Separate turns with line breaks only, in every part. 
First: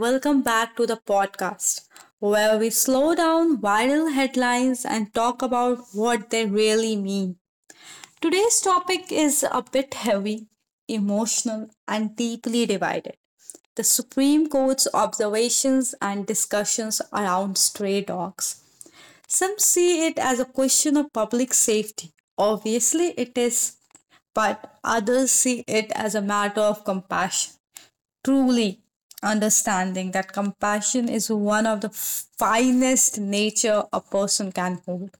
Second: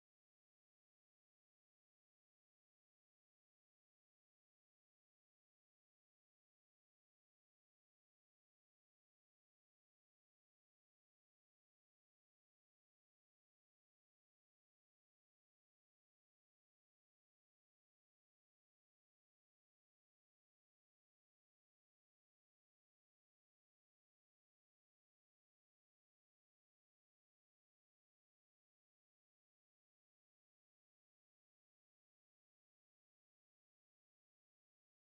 welcome back to the podcast where we slow down viral headlines and talk about what they really mean. Today's topic is a bit heavy, emotional, and deeply divided the Supreme Court's observations and discussions around stray dogs. Some see it as a question of public safety. Obviously, it is, but others see it as a matter of compassion truly understanding that compassion is one of the finest nature a person can hold.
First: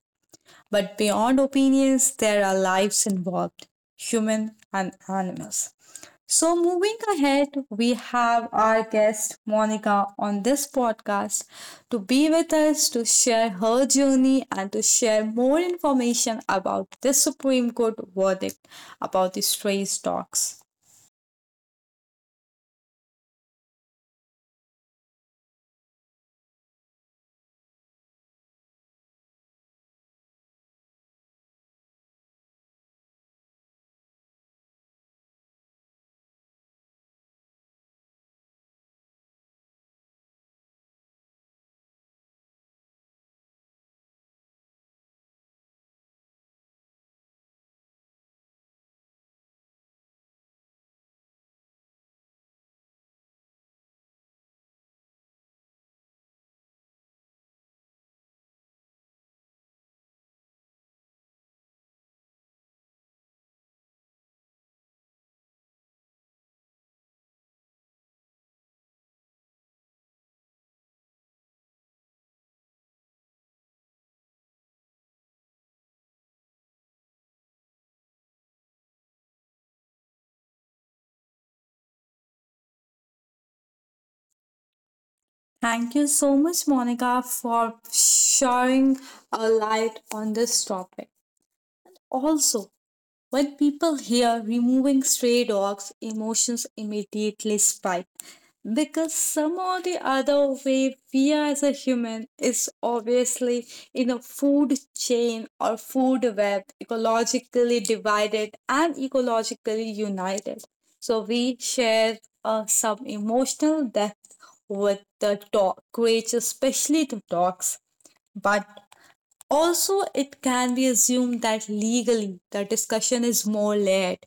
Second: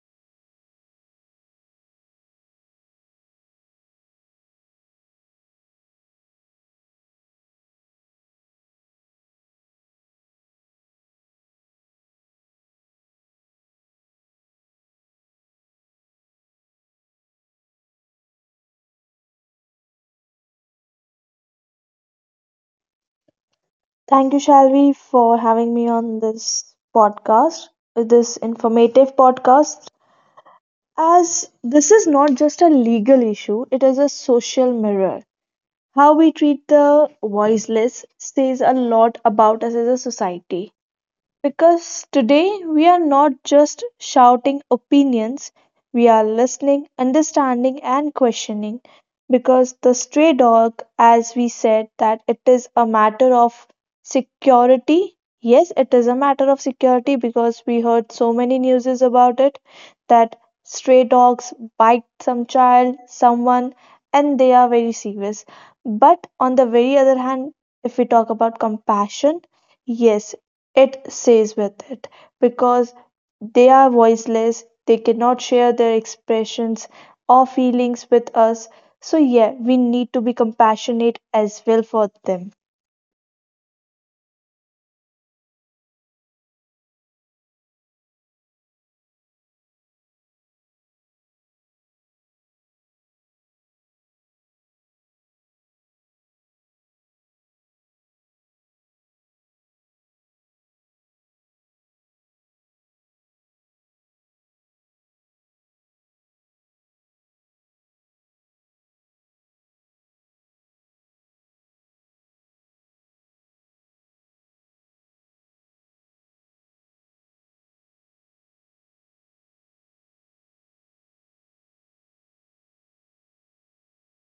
But beyond opinions, there are lives involved, human and animals. So, moving ahead, we have our guest Monica on this podcast to be with us to share her journey and to share more information about this Supreme Court verdict about the stray dogs.
Thank you, Shalvi, for having me on this podcast, this informative podcast. As this is not just a legal issue, it is a social mirror. How we treat the voiceless says a lot about us as a society. Because today we are not just shouting opinions, we are listening, understanding, and questioning. Because the stray dog, as we said, that it is a matter of security. Yes, it is a matter of security because we heard so many newses about it that stray dogs bite some child, someone, and they are very serious. But on the very other hand, if we talk about compassion, yes it stays with it, because they are voiceless, they cannot share their expressions or feelings with us. So, yeah, we need to be compassionate as well for them.
Thank you so much, Monica, for sharing a light on this topic. Also, when people hear removing stray dogs, emotions immediately spike because somehow the other way we as a human is obviously in a food chain or food web ecologically divided and ecologically united so we share some emotional depth with the dog creatures especially the dogs but also, it can be assumed that legally the discussion is more layered.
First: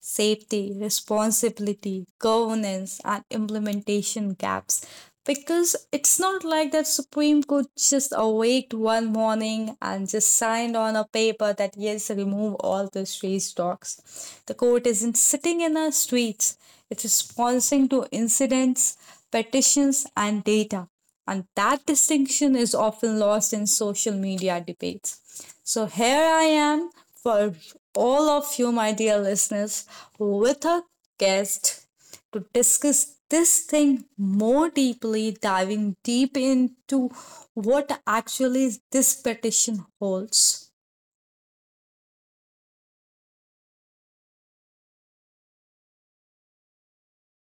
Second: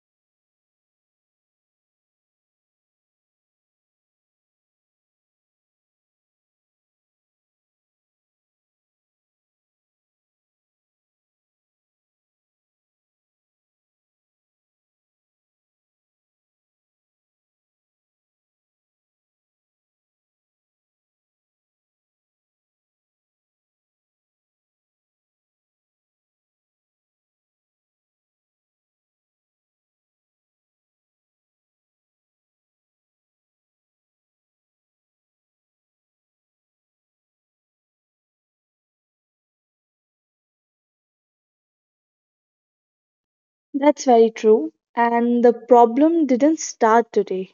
Safety, responsibility, governance, and implementation gaps. Because it's not like that Supreme Court just awaked one morning and just signed on a paper that yes, remove all these race talks. The court isn't sitting in our streets, it's responding to incidents, petitions, and data. And that distinction is often lost in social media debates. So here I am for all of you, my dear listeners, with a guest to discuss this thing more deeply, diving deep into what actually this petition holds.
That's very true. And the problem didn't start today,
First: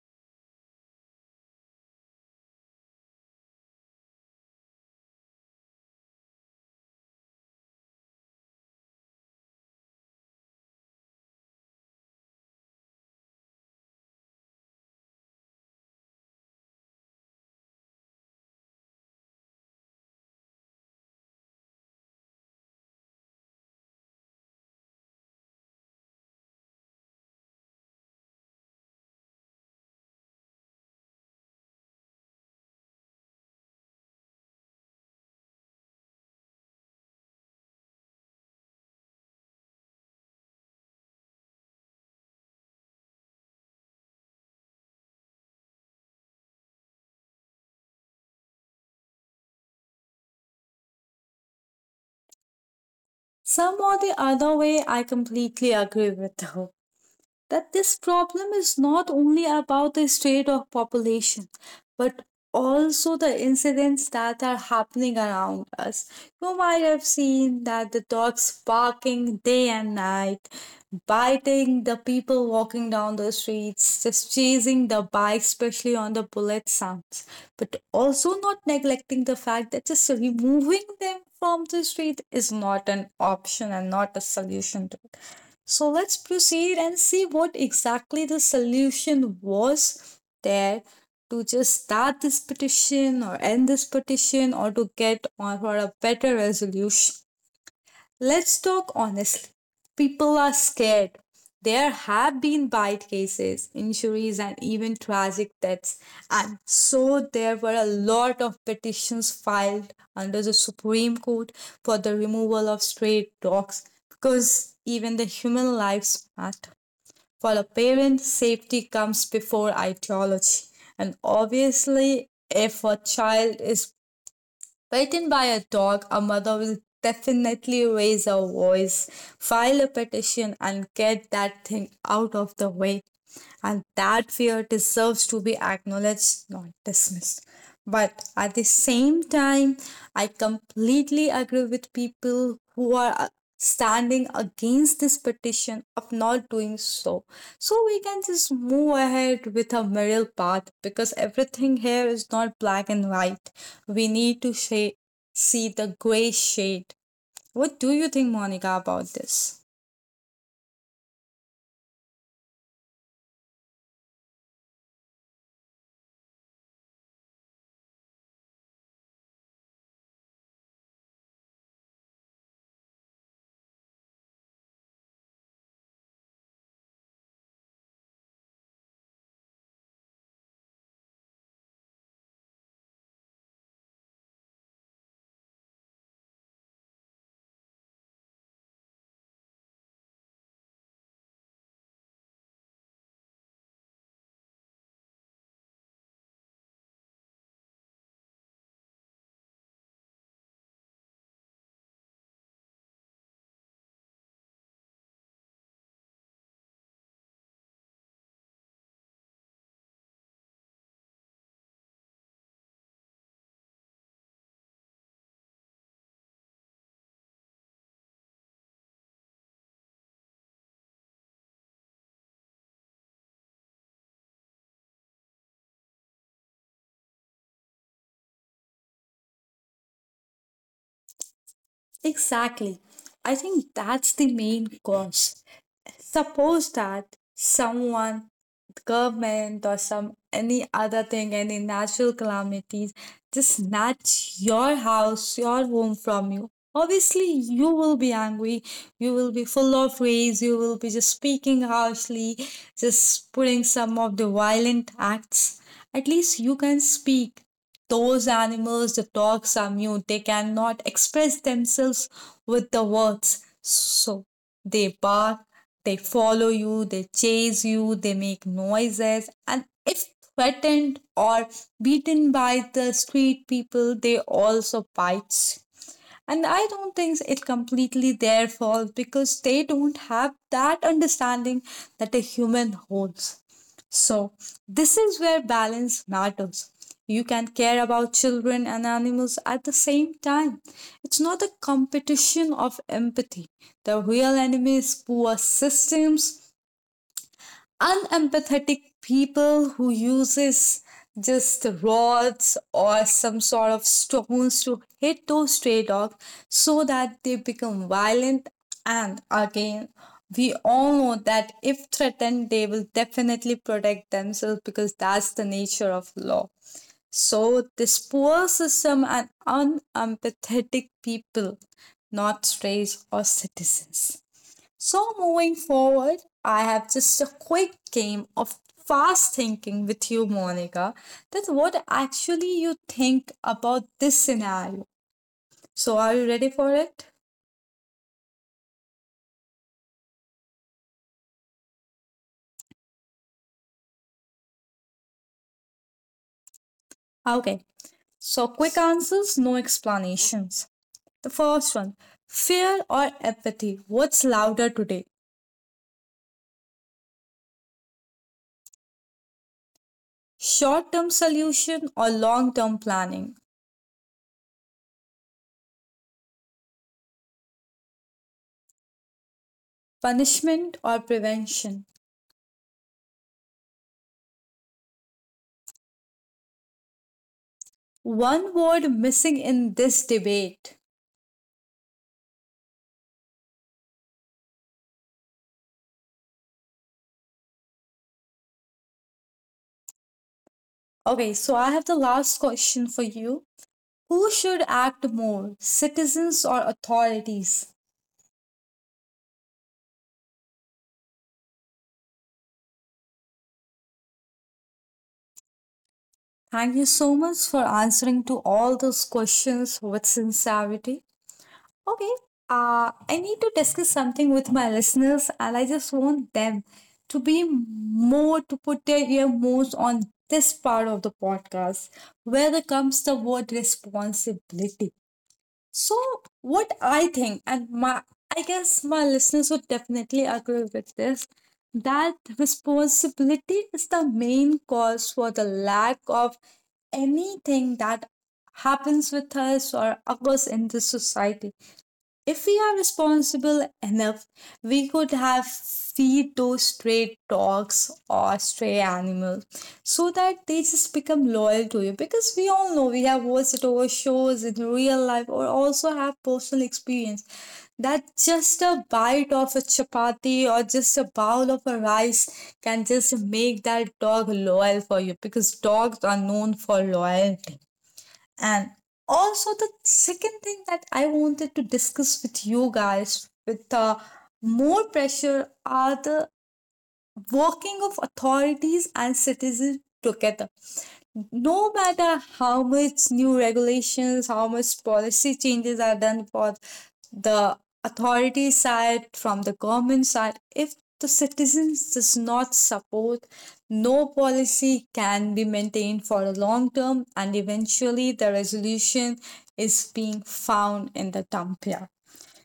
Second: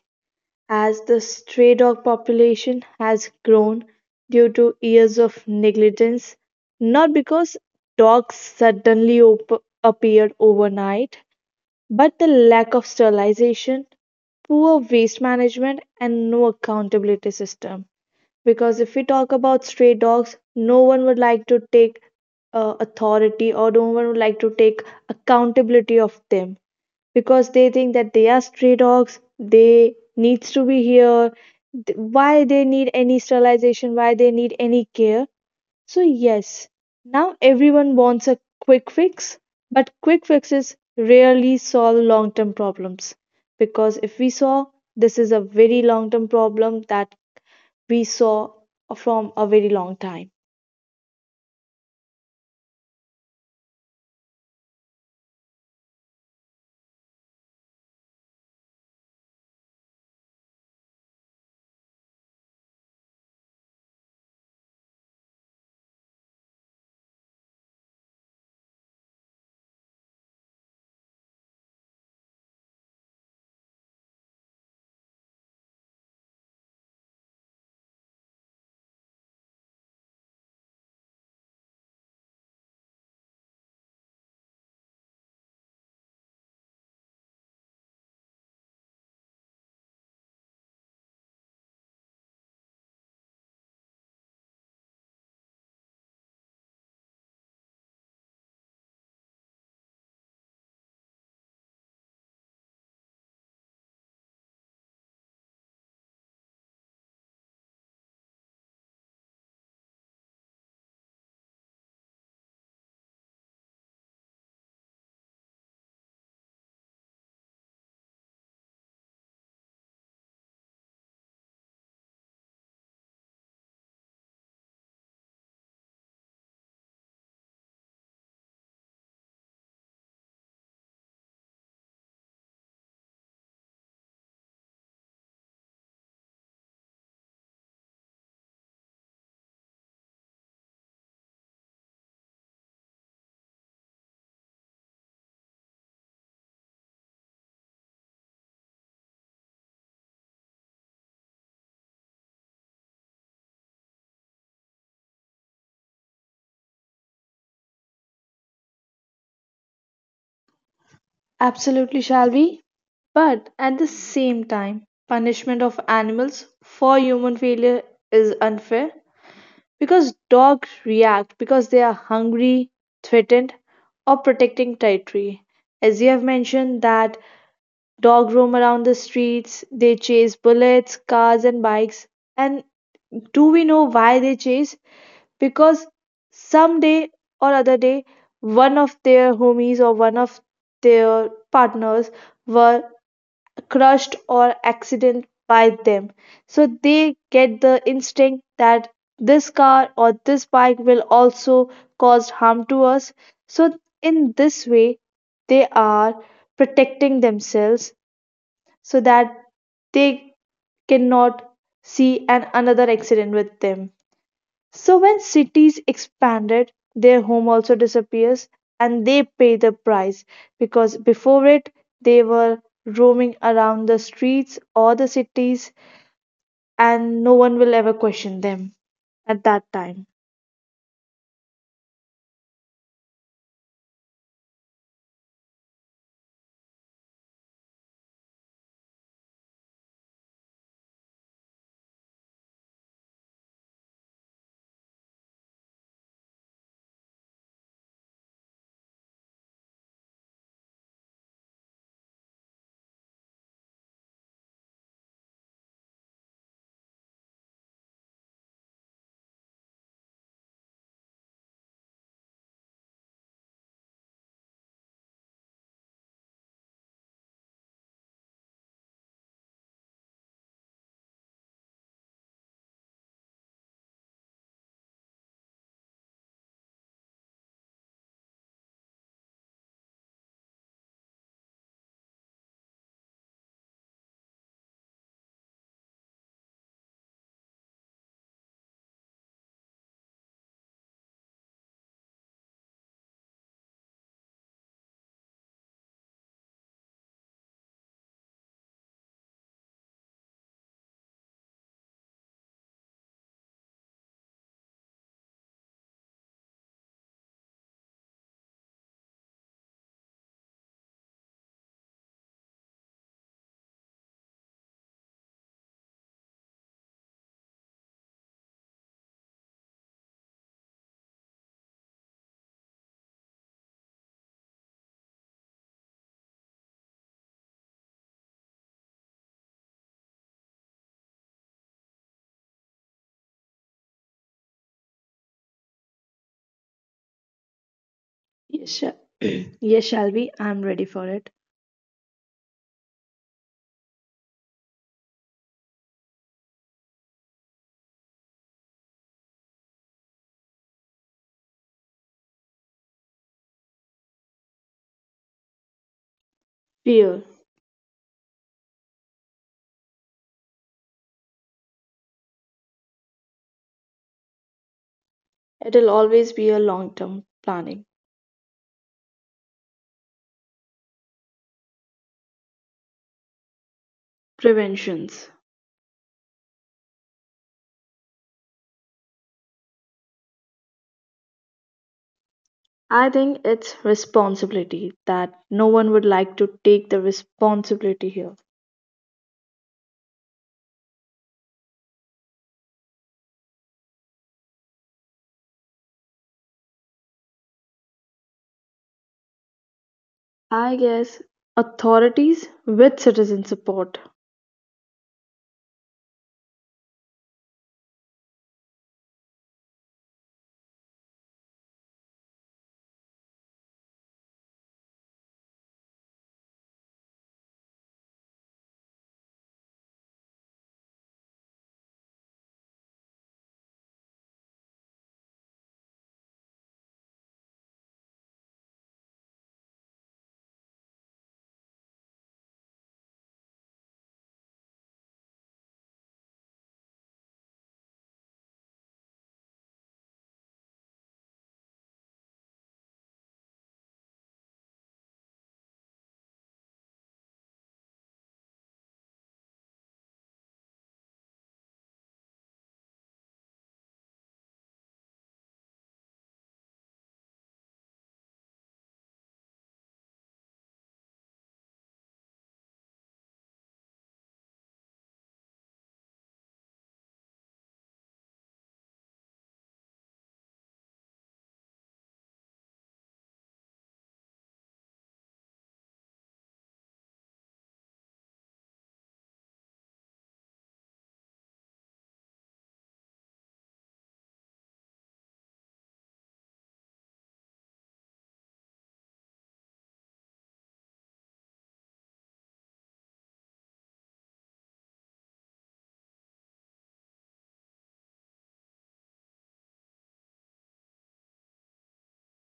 as the stray dog population has grown due to years of negligence, not because dogs suddenly appeared overnight. But the lack of sterilization, poor waste management, and no accountability system. Because if we talk about stray dogs, no one would like to take authority, or no one would like to take accountability of them, because they think that they are stray dogs, they needs to be here, why they need any sterilization, why they need any care. So, yes, now everyone wants a quick fix, but quick fixes rarely solve long term problems. Because if we saw, this is a very long term problem that we saw from a very long time.
Some or the other way, I completely agree with her. That this problem is not only about the state of population but also the incidents that are happening around us, you might have seen that the dogs barking day and night, biting the people walking down the streets, just chasing the bikes especially on the bullet sounds. But also not neglecting the fact that just removing them from the street is not an option and not a solution to, so let's proceed and see what exactly the solution was there to just start this petition or end this petition or to get on for a better resolution. Let's talk honestly. People are scared. There have been bite cases, injuries, and even tragic deaths. And so there were a lot of petitions filed under the Supreme Court for the removal of stray dogs because even the human lives matter. For a parent, safety comes before ideology. And obviously, if a child is bitten by a dog, a mother will definitely raise her voice, file a petition, and get that thing out of the way. And that fear deserves to be acknowledged, not dismissed. But at the same time, I completely agree with people who are standing against this petition of not doing so. So we can just move ahead with a middle path because everything here is not black and white. We need to see the gray shade. What do you think, Monica, about this?
Absolutely, shall we? But at the same time, punishment of animals for human failure is unfair. Because dogs react because they are hungry, threatened, or protecting territory. As you have mentioned, that dogs roam around the streets, they chase bullets, cars, and bikes. And do we know why they chase? Because someday or other day, one of their partners were crushed or accident by them, so they get the instinct that this car or this bike will also cause harm to us. So in this way they are protecting themselves, so that they cannot see an another accident with them. So when cities expanded, their home also disappears and they pay the price, because before it they were roaming around the streets or the cities and no one will ever question them at that time.
Exactly. I think that's the main cause. Suppose that someone, government, or some any other thing, any natural calamities, just snatch your house, your home from you. Obviously, you will be angry, you will be full of rage, you will be just speaking harshly, just putting some of the violent acts. At least you can speak. Those animals, the dogs are mute. They cannot express themselves with the words. So they bark, they follow you, they chase you, they make noises. And if threatened or beaten by the street people, they also bites. And I don't think it's completely their fault because they don't have that understanding that a human holds. So, this is where balance matters. You can care about children and animals at the same time. It's not a competition of empathy. The real enemy is poor systems, unempathetic people who uses just rods or some sort of stones to hit those stray dogs so that they become violent, and again, we all know that if threatened they will definitely protect themselves because that's the nature of law. So this poor system and unempathetic people, not strays or citizens. So, moving forward, I have just a quick game of fast thinking with you, Monica. That what actually you think about this scenario. So, are you ready for it?
Yes, yes, Shalvi, I'm ready for it.
Okay. So, quick answers, no explanations. The first one, fear or apathy? What's louder today?
Fear.
Short term solution or long term planning?
It'll always be a long term planning.
Punishment or prevention?
Preventions.
One word missing in this debate.
I think it's responsibility, that no one would like to take the responsibility here.
Okay, so I have the last question for you. Who should act more, citizens or authorities?
I guess authorities with citizen support.
Thank you so much for answering to all those questions with sincerity. Okay, I need to discuss something with my listeners, and I just want them to be more to put their ear most on this part of the podcast, where there comes the word responsibility. So, what I think, and my, I guess my listeners would definitely agree with this, that responsibility is the main cause for the lack of anything that happens with us or occurs in this society, if we are responsible enough, we could have feed those stray dogs or stray animals so that they just become loyal to you. Because we all know we have watched it over shows in real life or also have personal experience that just a bite of a chapati or just a bowl of a rice can just make that dog loyal for you because dogs are known for loyalty. And also, the second thing that I wanted to discuss with you guys with more pressure are the working of authorities and citizens together, no matter how much new regulations, how much policy changes are done for the authority side, from the government side, if the citizens does not support, no policy can be maintained for the long term, and eventually the resolution is being found in the dump here.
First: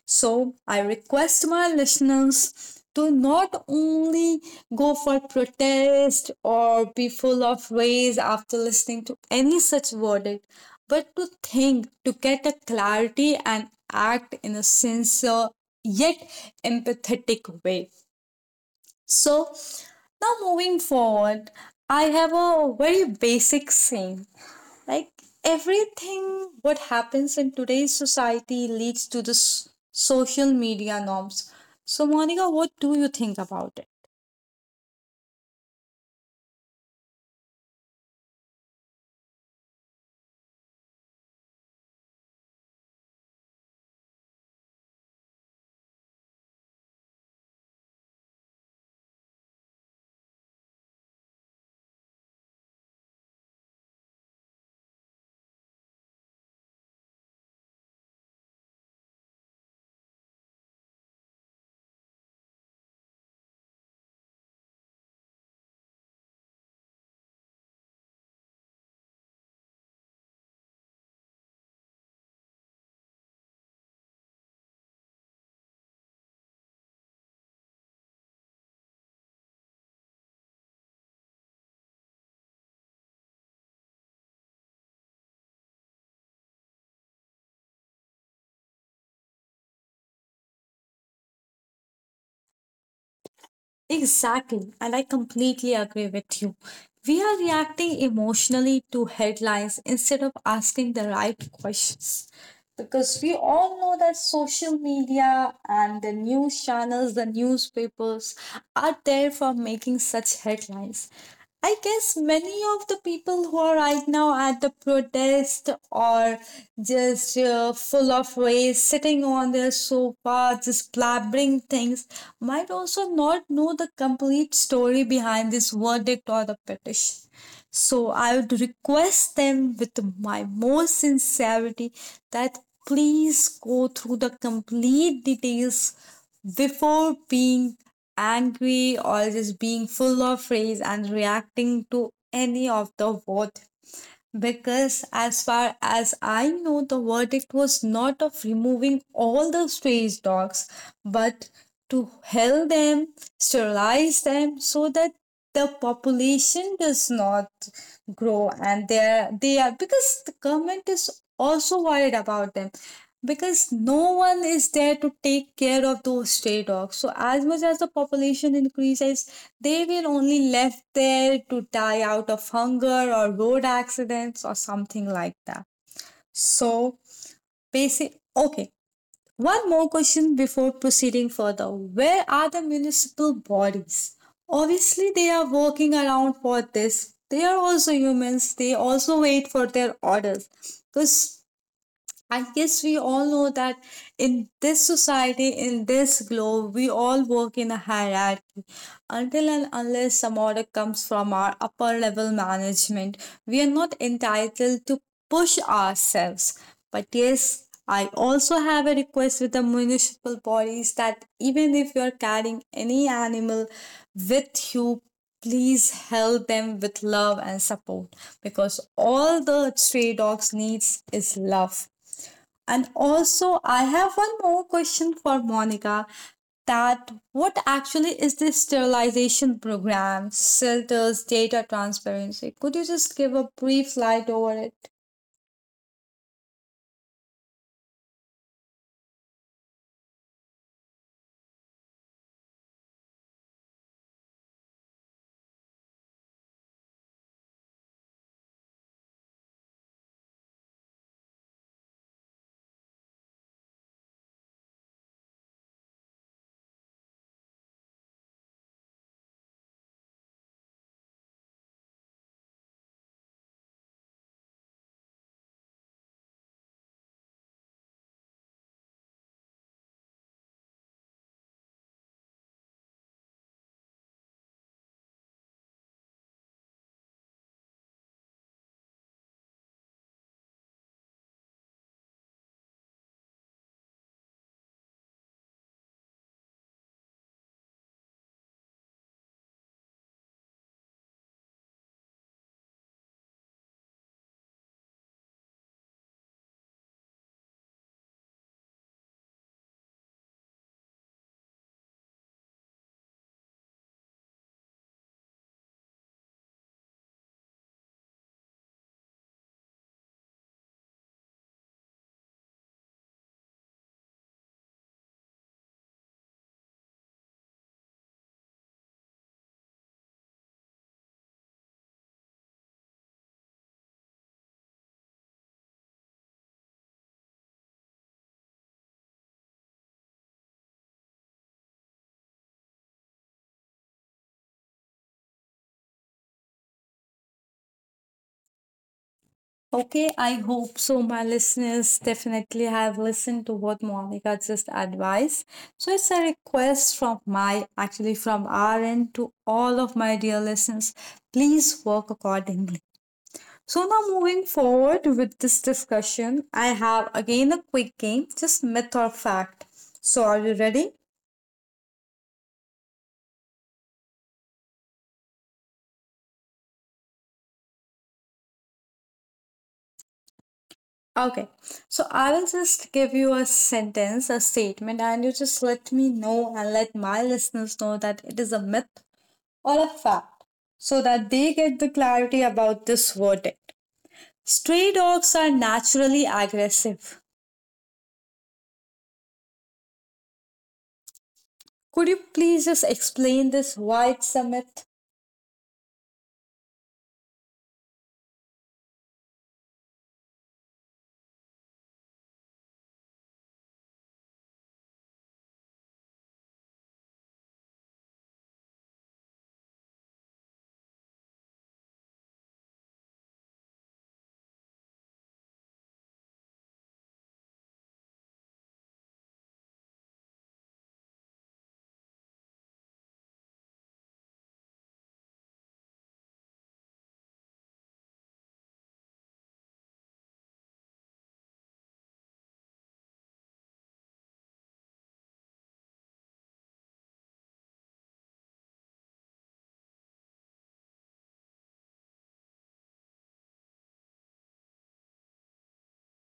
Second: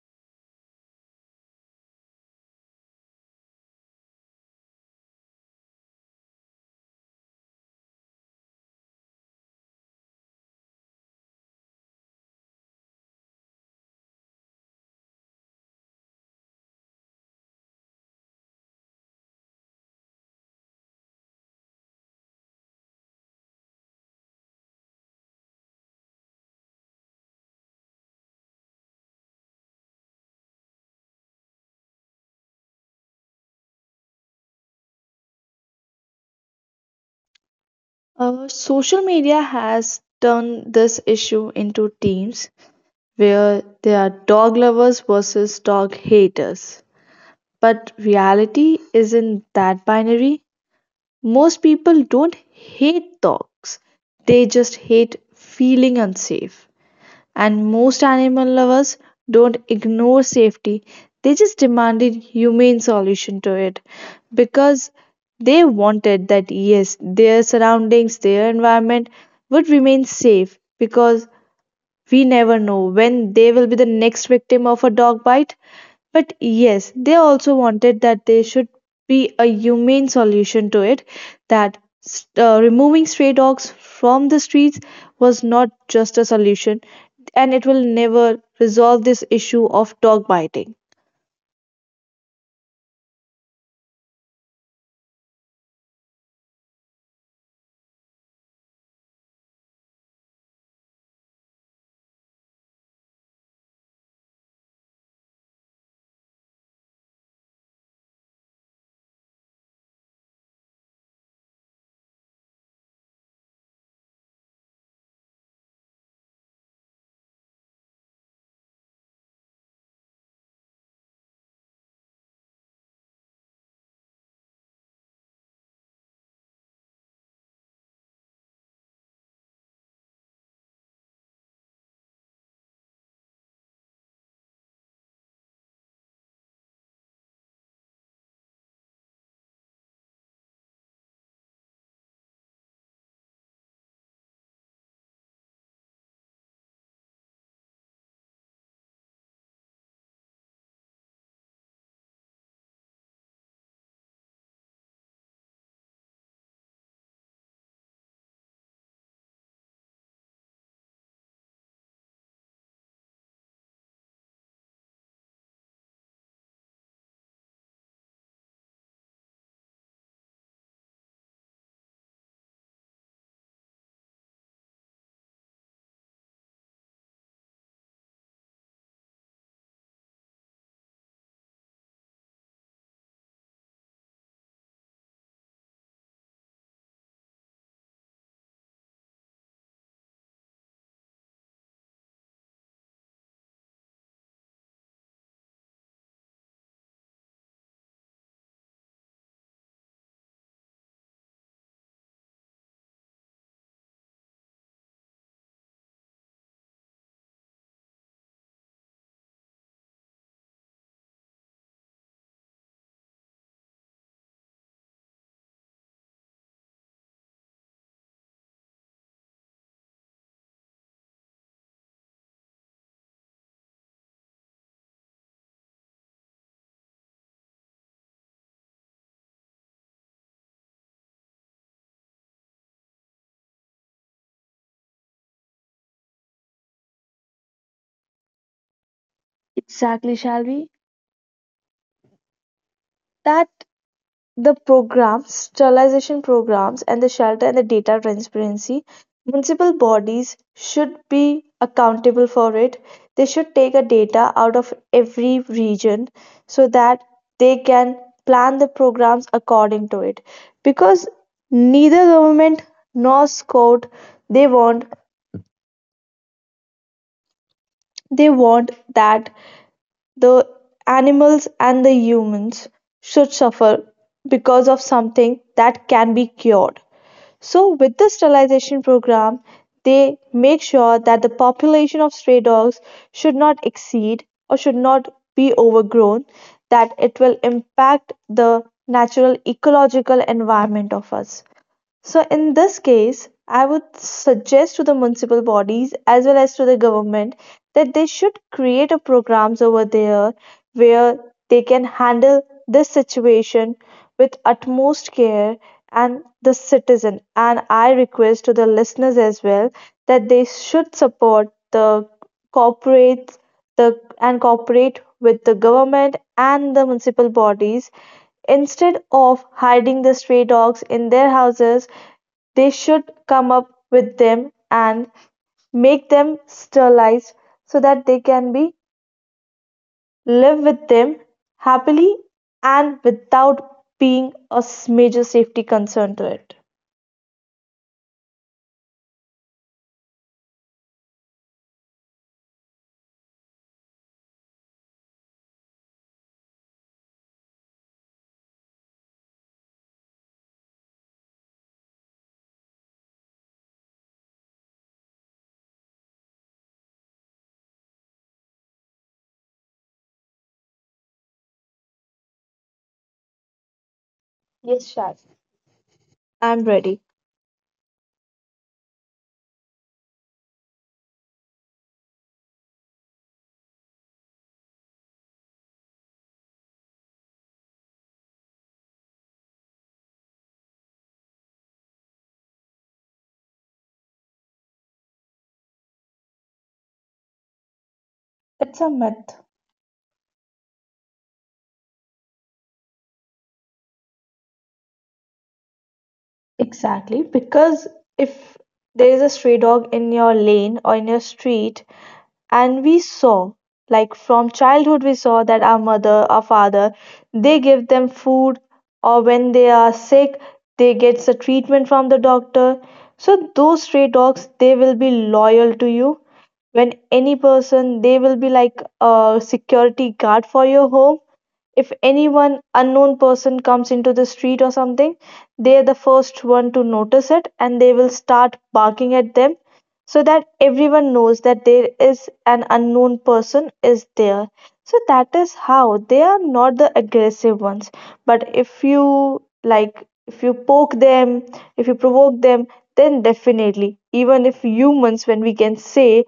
So I request my listeners to not only go for protest or be full of rage after listening to any such verdict, but to think, to get a clarity and act in a sincere yet empathetic way. So now moving forward, I have a very basic saying like everything what happens in today's society leads to the social media norms. So Monica, what do you think about it?
Social media has turned this issue into teams where there are dog lovers versus dog haters. But reality isn't that binary. Most people don't hate dogs, they just hate feeling unsafe. And most animal lovers don't ignore safety, they just demanded humane solution to it, because they wanted that yes, their surroundings, their environment would remain safe, because we never know when they will be the next victim of a dog bite. But yes, they also wanted that there should be a humane solution to it, that removing stray dogs from the streets was not just a solution, and it will never resolve this issue of dog biting.
Exactly, and I completely agree with you. We are reacting emotionally to headlines instead of asking the right questions. Because we all know that social media and the news channels, the newspapers are there for making such headlines. I guess many of the people who are right now at the protest or just full of rage, sitting on their sofa parts, splattering things, might also not know the complete story behind this verdict or the petition. So I would request them with my most sincerity that please go through the complete details before being angry or just being full of rage and reacting to any of the what, because, as far as I know, the verdict was not of removing all the stray dogs, but to help them, sterilize them, so that the population does not grow and they are because the government is also worried about them because no one is there to take care of those stray dogs, so as much as the population increases they will only left there to die out of hunger or road accidents or something like that. So basic, okay, one more question before proceeding further, where are the municipal bodies? Obviously they are working around for this, they are also humans, they also wait for their orders, because I guess we all know that in this society, in this globe, we all work in a hierarchy. Until and unless some order comes from our upper level management, we are not entitled to push ourselves. But yes, I also have a request with the municipal bodies that even if you are carrying any animal with you, please help them with love and support because all the stray dogs needs is love. And also, I have one more question for Monica, that what actually is this sterilization program, filters, data transparency? Could you just give a brief light over it?
Exactly, Shalvi. That the programs, sterilization programs, and the shelter and the data transparency, municipal bodies should be accountable for it. They should take a data out of every region so that they can plan the programs according to it. Because neither government nor scout, they want they want that the animals and the humans should suffer because of something that can be cured. So with the sterilization program, they make sure that the population of stray dogs should not exceed or should not be overgrown, that it will impact the natural ecological environment of us. So, in this case, I would suggest to the municipal bodies as well as to the government that they should create a programs over there where they can handle this situation with utmost care and the citizen. And I request to the listeners as well that they should support the corporates the and cooperate with the government and the municipal bodies, instead of hiding the stray dogs in their houses. They should come up with them and make them sterilized so that they can be live with them happily, and without being a major safety concern to it.
Okay, I hope so. My listeners definitely have listened to what Monica just advised. So it's a request from my, actually from our end to all of my dear listeners. Please work accordingly. So now moving forward with this discussion, I have again a quick game, just myth or fact. So are you ready?
Yes, Shaz. I'm ready.
Okay. So I will just give you a sentence, a statement, and you just let me know and let my listeners know that it is a myth or a fact so that they get the clarity about this verdict. Stray dogs are naturally aggressive.
It's a myth.
Could you please just explain this why it's a myth?
Exactly, because if there is a stray dog in your lane or in your street, and we saw, like from childhood we saw that our mother, our father, they give them food, or when they are sick they get the treatment from the doctor. So those stray dogs, they will be loyal to you. When any person, they will be like a security guard for your home. If anyone unknown person comes into the street or something, they're the first one to notice it and they will start barking at them, so that everyone knows that there is an unknown person is there. So that is how they are not the aggressive ones. But if you, like if you poke them, if you provoke them, then definitely, even if humans, when we can say,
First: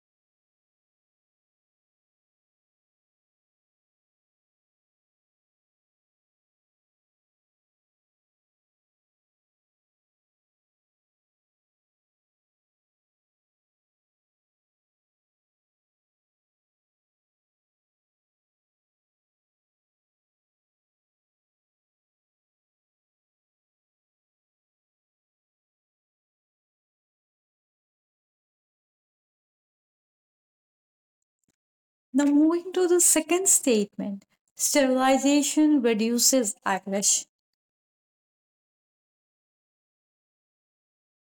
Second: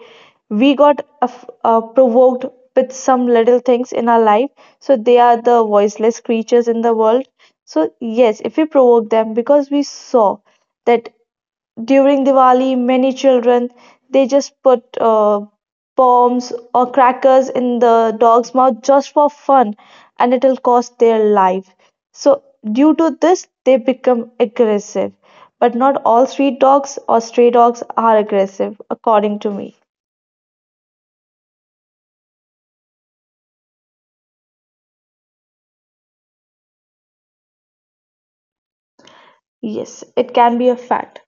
we got provoked with some little things in our life, so they are the voiceless creatures in the world. So yes, if we provoke them, because we saw that during Diwali many children, they just put bombs or crackers in the dog's mouth just for fun, and it'll cost their life. So due to this they become aggressive, but not all street dogs or stray dogs are aggressive according to me.
Now, moving to the second statement, sterilization reduces aggression.
Yes, it can be a fact.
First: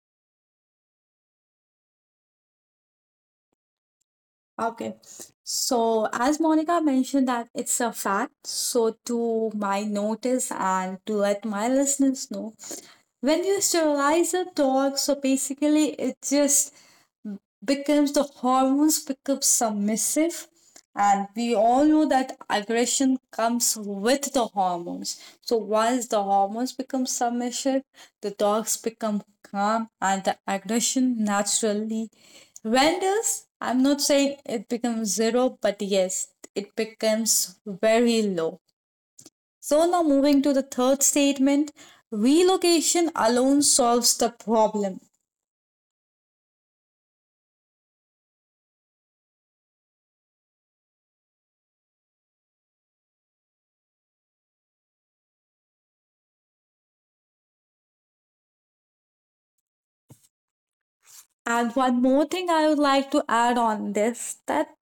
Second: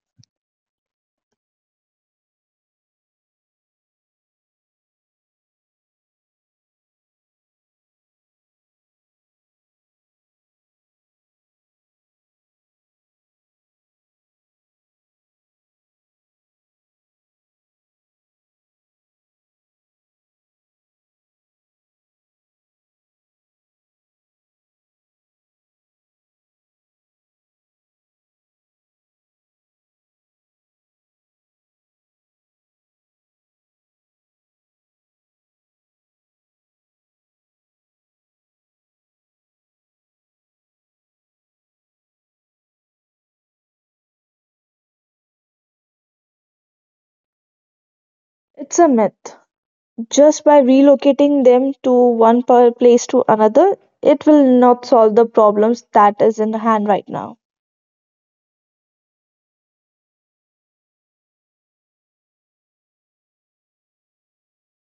Okay, so as Monica mentioned, that it's a fact. So, to my notice and to let my listeners know, when you sterilize a dog, so basically it just becomes, the hormones become submissive, and we all know that aggression comes with the hormones. So once the hormones become submissive, the dogs become calm and the aggression naturally renders. I'm not saying it becomes zero, but yes, it becomes very low. So now moving to the third statement, relocation alone solves the problem.
It's a myth. Just by relocating them to one per place to another, it will not solve the problems that is in hand right now.
And one more thing I would like to add on this, that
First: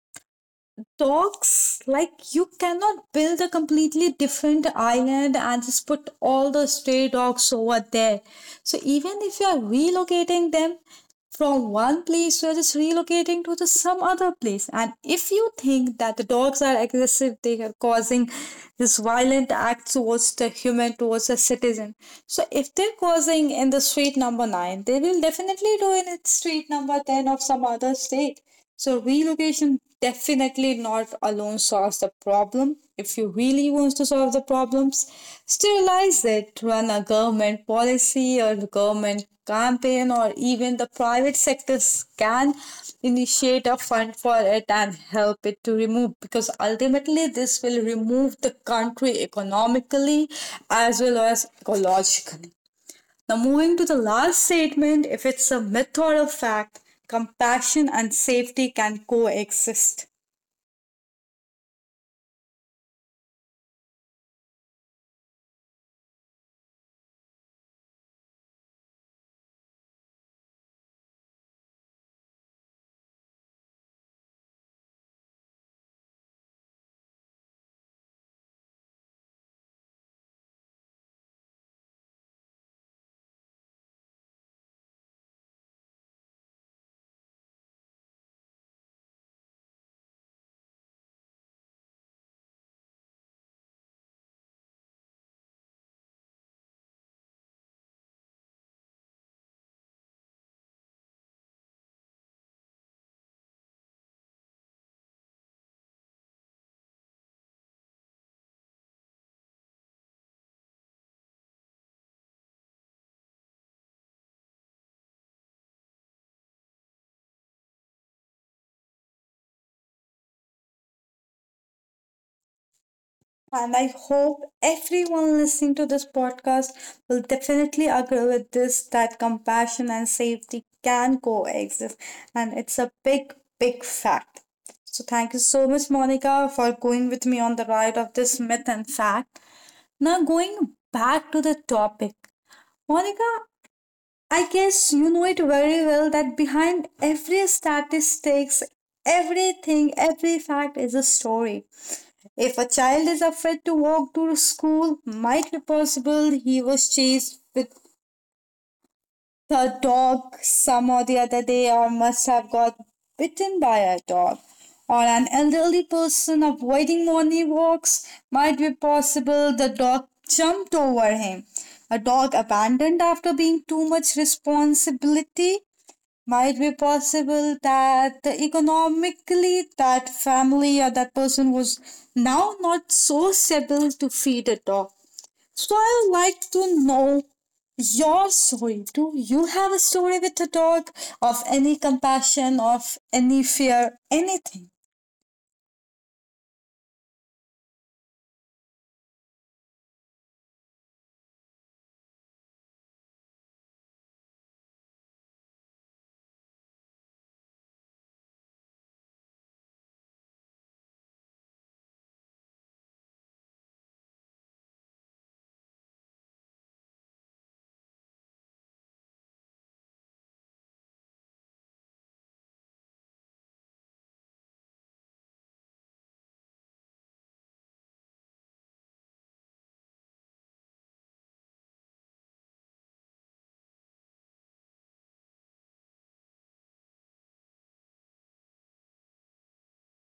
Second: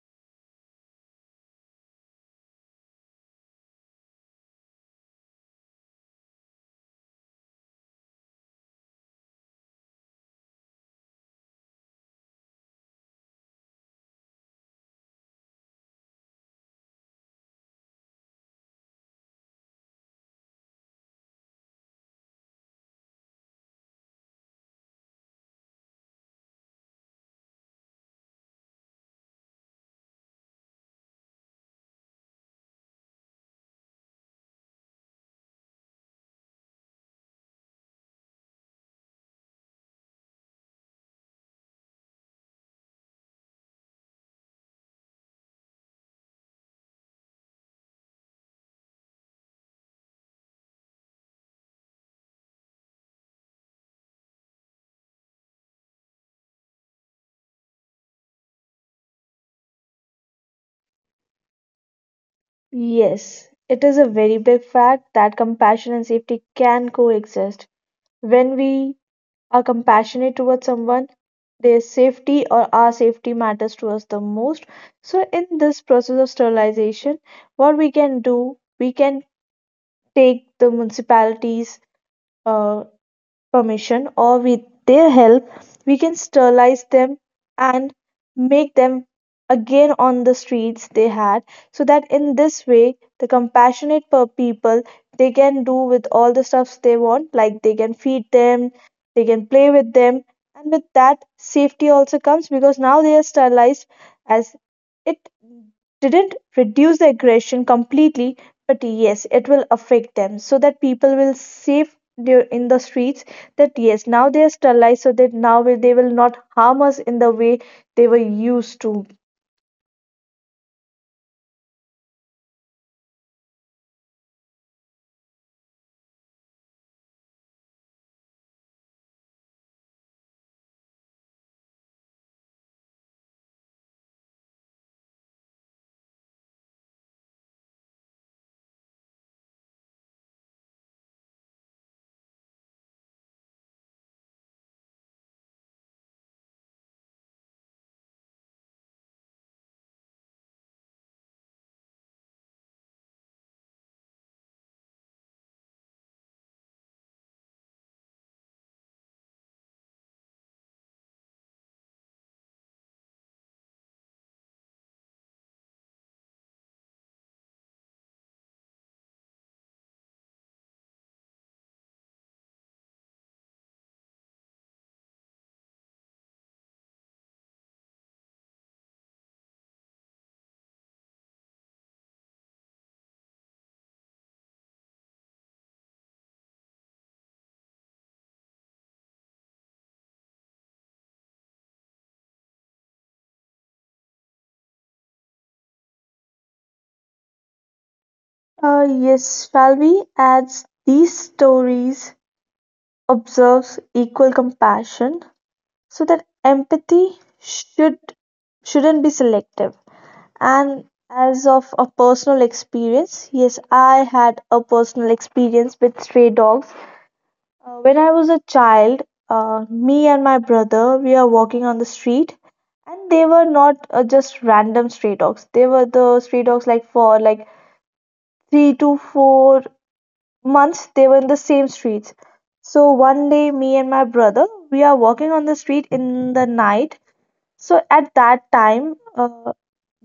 talks like you cannot build a completely different island and just put all the stray dogs over there. So even if you are relocating them from one place, you are just relocating to the some other place. And if you think that the dogs are aggressive, they are causing this violent act towards the human, towards the citizen, so if they're causing in the street number 9, they will definitely do in street number 10 of some other state. So relocation definitely not alone solves the problem. If you really want to solve the problems, sterilize it, run a government policy or the government campaign, or even the private sectors can initiate a fund for it and help it to remove, because ultimately this will remove the country economically as well as ecologically. Now, moving to the last statement, if it's a myth or a fact, compassion and safety can coexist.
Yes, it is a very big fact that compassion and safety can coexist. When we are compassionate towards someone, their safety or our safety matters to us the most. So, in this process of sterilization, what we can do, we can take the municipalities. Uh, Permission, or with their help we can sterilize them and make them again on the streets they had, so that in this way the compassionate per people, they can do with all the stuffs they want, like they can feed them, they can play with them. And with that safety also comes, because now they are sterilized. As it didn't reduce the aggression completely, but yes it will affect them, so that people will safe in the streets, that yes, now they are sterilized, so that now they will not harm us in the way they were used to.
And I hope everyone listening to this podcast will definitely agree with this, that compassion and safety can coexist. And it's a big, big fact. So, thank you so much, Monica, for going with me on the ride of this myth and fact. Now, going back to the topic, Monica, I guess you know it very well that behind every statistics, everything, every fact is a story. If a child is afraid to walk to school, might be possible he was chased with a dog some or the other day, or must have got bitten by a dog. Or an elderly person avoiding morning walks, might be possible the dog jumped over him. A dog abandoned after being too much responsibility, might be possible that the economically that family or that person was now not so stable to feed a dog. So I would like to know your story. Do you have a story with a dog, of any compassion, of any fear, anything?
Yes, Falvi adds these stories, observes equal compassion, so that empathy should shouldn't be selective. And as of a personal experience, yes, I had a personal experience with stray dogs. When I was a child, me and my brother, we were walking on the street, and they were not just random stray dogs. They were the stray dogs like for like 3 to 4 months. They were in the same streets. So one day, me and my brother, we are walking on the street in the night. So at that time,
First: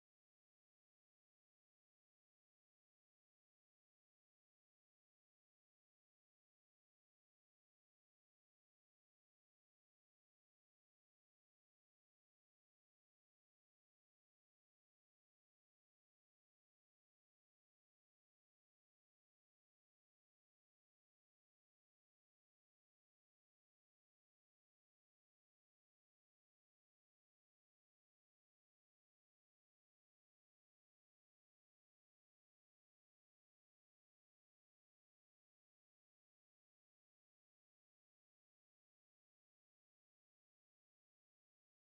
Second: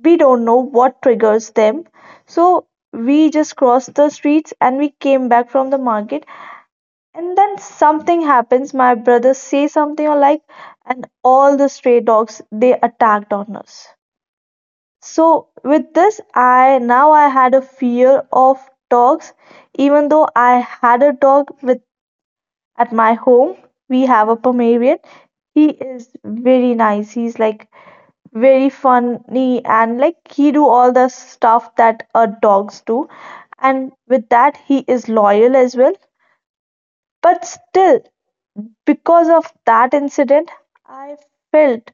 we don't know what triggers them. So we just crossed the streets and we came back from the market, and then something happens. My brother says something or like, and all the stray dogs they attacked on us. So with this, I had a fear of dogs, even though I had a dog with at my home. We have a Pomeranian. He is very nice. He's like very funny, and like he do all the stuff that dogs do. And with that, he is loyal as well, but still, because of that incident, I felt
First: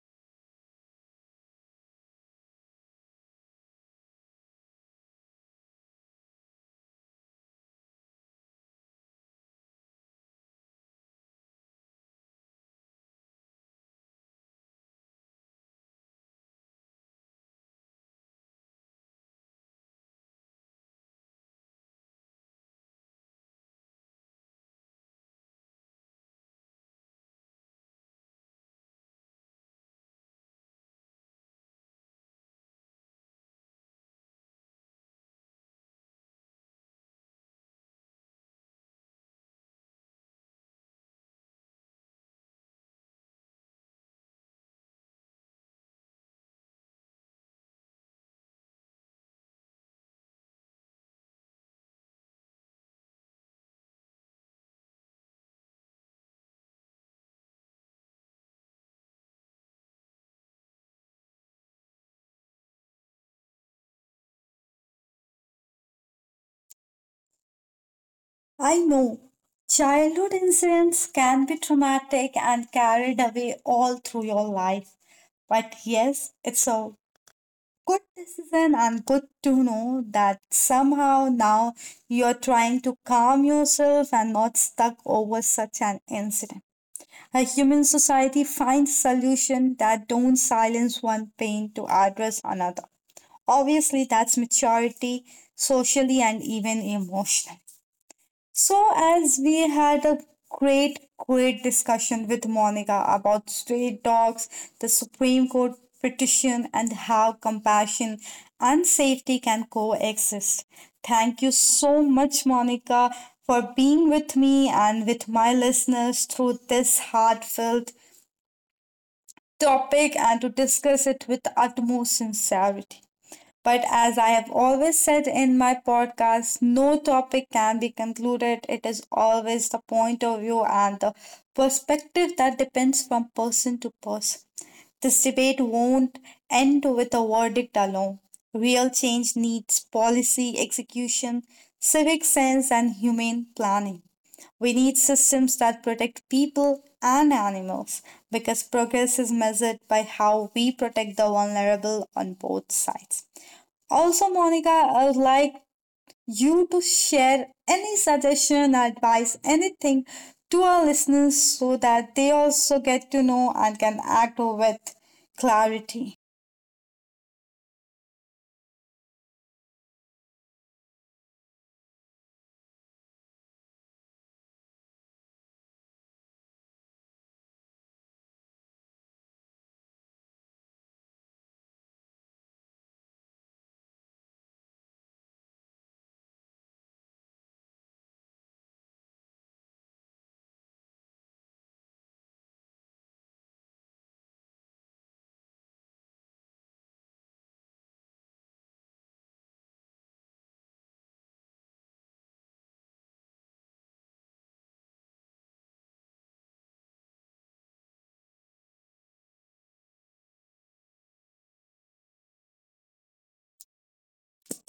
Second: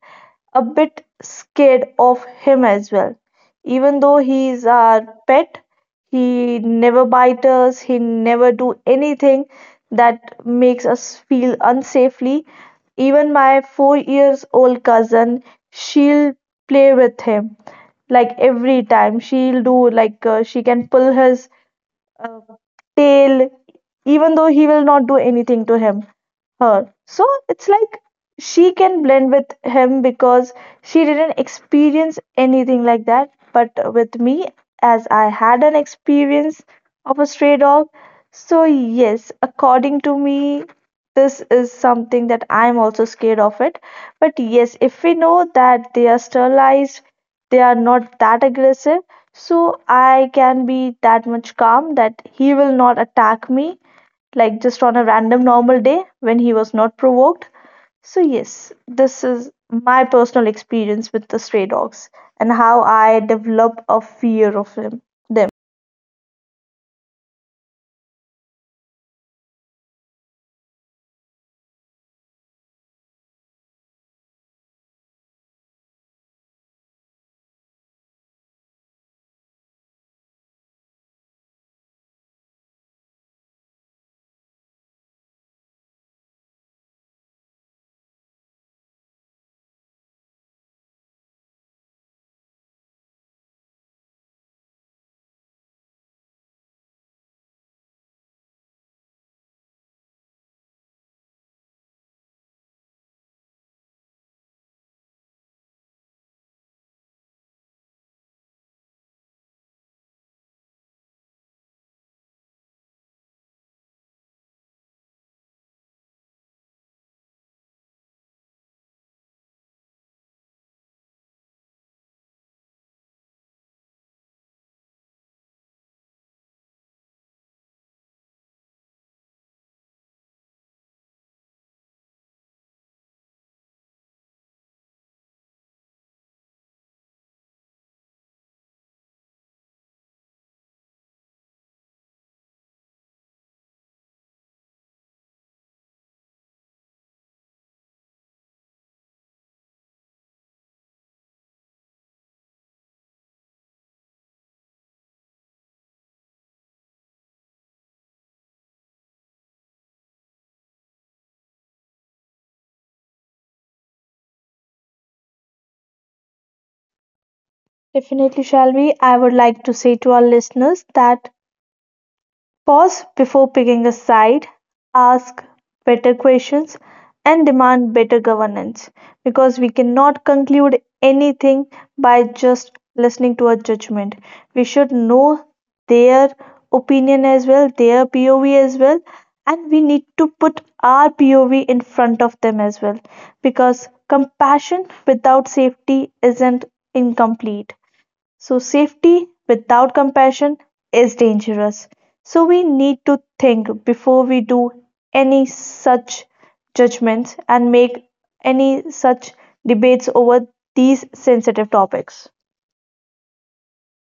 a bit scared of him as well. Even though he is our pet, he never bites us, he never do anything that makes us feel unsafely. Even my 4 years old cousin, she'll play with him, like every time she'll do like she can pull his uh, tail, even though he will not do anything to him, her. So it's like she can blend with him because she didn't experience anything like that. But with me, as I had an experience of a stray dog, so yes, according to me, this is something that I'm also scared of it. But yes, if we know that they are sterilized, they are not that aggressive, so I can be that much calm that he will not attack me, like just on a random normal day when he was not provoked. So, yes, this is my personal experience with the stray dogs, and how I develop a fear of him, them.
I know childhood incidents can be traumatic and carried away all through your life. But yes, it's a good decision and good to know that somehow now you're trying to calm yourself and not stuck over such an incident. A human society finds solutions that don't silence one pain to address another. Obviously, that's maturity socially and even emotionally. So, as we had a great, great discussion with Monica about stray dogs, the Supreme Court petition, and how compassion and safety can coexist. Thank you so much, Monica, for being with me and with my listeners through this heartfelt topic and to discuss it with utmost sincerity. But as I have always said in my podcast, no topic can be concluded. It is always the point of view and the perspective that depends from person to person. This debate won't end with a verdict alone. Real change needs policy, execution, civic sense, and humane planning. We need systems that protect people and animals, because progress is measured by how we protect the vulnerable on both sides. Also, Monica, I would like you to share any suggestion, advice, anything to our listeners so that they also get to know and can act with clarity.
Definitely, Shalvi, I would like to say to our listeners that pause before picking a side, ask better questions, and demand better governance, because we cannot conclude anything by just listening to a judgment. We should know their opinion as well, their POV as well, and we need to put our POV in front of them as well, because compassion without safety isn't incomplete. So, safety without compassion is dangerous. So, we need to think before we do any such judgments and make any such debates over these sensitive topics.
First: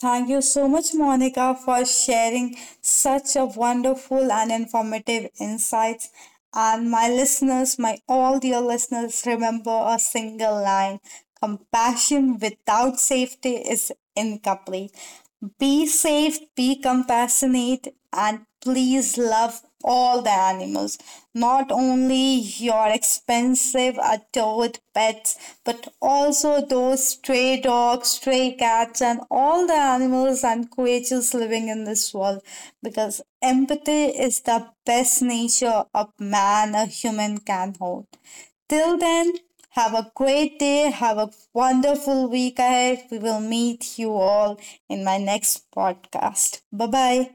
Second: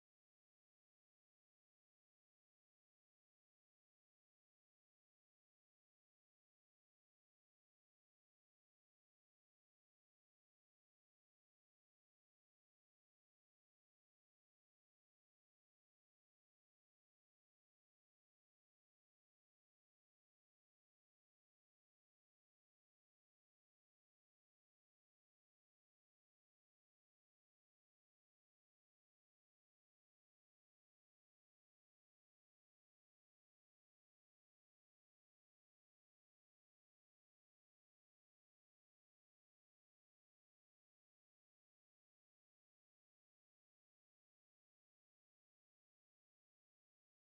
Thank you so much, Monica, for sharing such a wonderful and informative insights. And my listeners, my all dear listeners, remember a single line: compassion without safety is incomplete. Be safe, be compassionate, and please love all the animals, not only your expensive adored pets, but also those stray dogs, stray cats, and all the animals and creatures living in this world. Because empathy is the best nature a man, a human can hold. Till then, have a great day. Have a wonderful week ahead. We will meet you all in my next podcast. Bye bye.